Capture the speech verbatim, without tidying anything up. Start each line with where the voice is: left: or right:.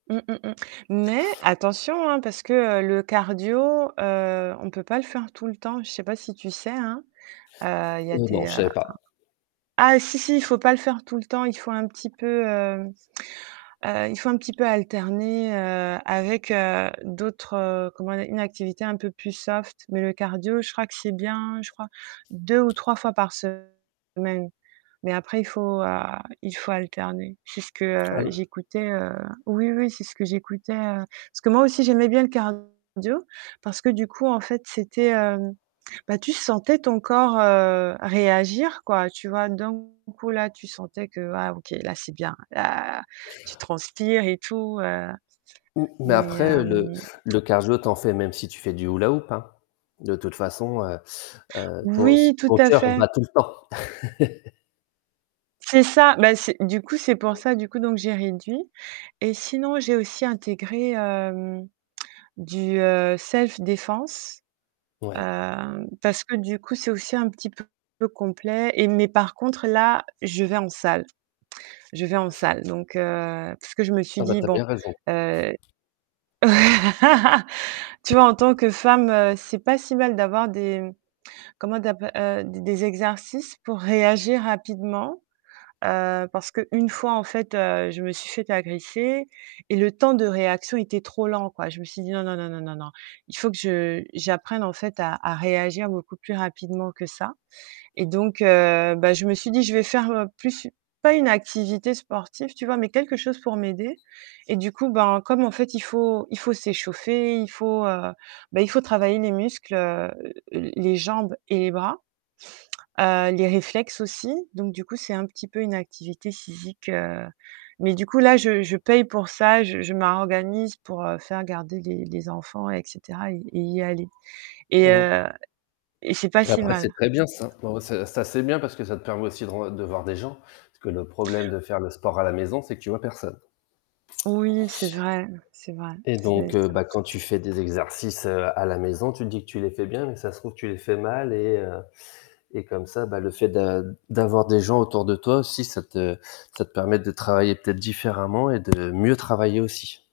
right: Mmh, mmh, mmh, mais attention, hein, parce que le cardio, heu, on peut pas le faire tout le temps. Je sais pas si tu sais? Hein. Heu, il y a
left: Heu, non,
right: des,
left: je
right: heu
left: savais pas.
right: ah si si, il faut pas le faire tout le temps, il faut un petit peu, heu, heu, il faut un petit peu alterner, heu, avec, heu, d'autres, heu, comment dire? Une activité un peu plus soft mais le cardio, je crois que c'est bien je crois, deux ou trois fois par semaine mais après il faut, a il faut alterner. C'est ce que, heu,
left: All
right: j'écoutais heu, oui, oui, c'est ce que j'écoutais, heu parce que moi aussi j'aimais bien le cardio parce que du coup en fait c'était heu, bah, tu sentais ton corps, heu, réagir quoi tu vois? D'un coup là, tu sentais que, ah OK, là, c'est bien. La, tu transpires et tout, heu,
left: Mmh mais
right: mais
left: après le
right: hem
left: le cardio tu en fais même si tu fais du hula-hoop, hein. De toute façon, heu heu, ton s
right: Oui, tout
left: ton
right: à
left: coeur
right: fait.
left: bat tout le temps.
right: C'est ça, bah c'est du coup, c'est pour ça du coup donc j'ai réduit et sinon j'ai aussi intégré, hem, du, heu, self défense,
left: Ouais.
right: heu, parce que du coup, c'est aussi un petit peu complet et mais par contre là, je vais en salle. Je vais en salle, donc heu, parce que je me suis
left: Ah, bah,
right: dit:
left: tu as
right: «Bon,
left: bien raison.
right: heu» tu vois, en tant que femme, c'est pas si mal d'avoir des comment d'app heu, d des exercices pour réagir rapidement, heu, parce que une fois en fait, heu, je me suis faite agresser et le temps de réaction était trop lent, quoi. Je me suis dit: «Non, non, non, non, non, non. Il faut que je j'apprenne en fait à à réagir beaucoup plus rapidement que ça». Et donc heu, bah je me suis dit: «Je vais faire plus u pas une activité sportive». Tu vois? Mais quelque chose pour m'aider et du coup, ben, comme en fait, il faut il faut s'échauffer, il faut heu, bah, il faut travailler les muscles, heu, l les jambes et les bras, heu, les réflexes aussi donc du coup, c'est un petit peu une activité physique. Heu, mais du coup là, je je paye pour ça, je je m'organise pour, heu, faire garder les les enfants et cetera et et y aller et
left: Mmh.
right: heu et c'est pas si
left: Après, c'est
right: mal.
left: très bien ça.
right: [unintelligible]
left: Ben, ouais, ça ça c'est bien parce que ça te permet aussi de ren de voir des gens, parce que le problème de faire le sport à la maison, c'est que tu vois personne
right: Oui, c'est vrai. C'est vrai,
left: et
right: c'est
left: donc heu,
right: c'est un
left: bah, quand tu
right: soucis.
left: fais des exercices à la maison, tu te dis que tu les fais bien, mais ça se trouve que tu les fais mal et heu et comme ça, bah, le fait d'a d'avoir des gens autour de toi aussi, ça te ça te permet de travailler peut-être différemment et de mieux travailler aussi.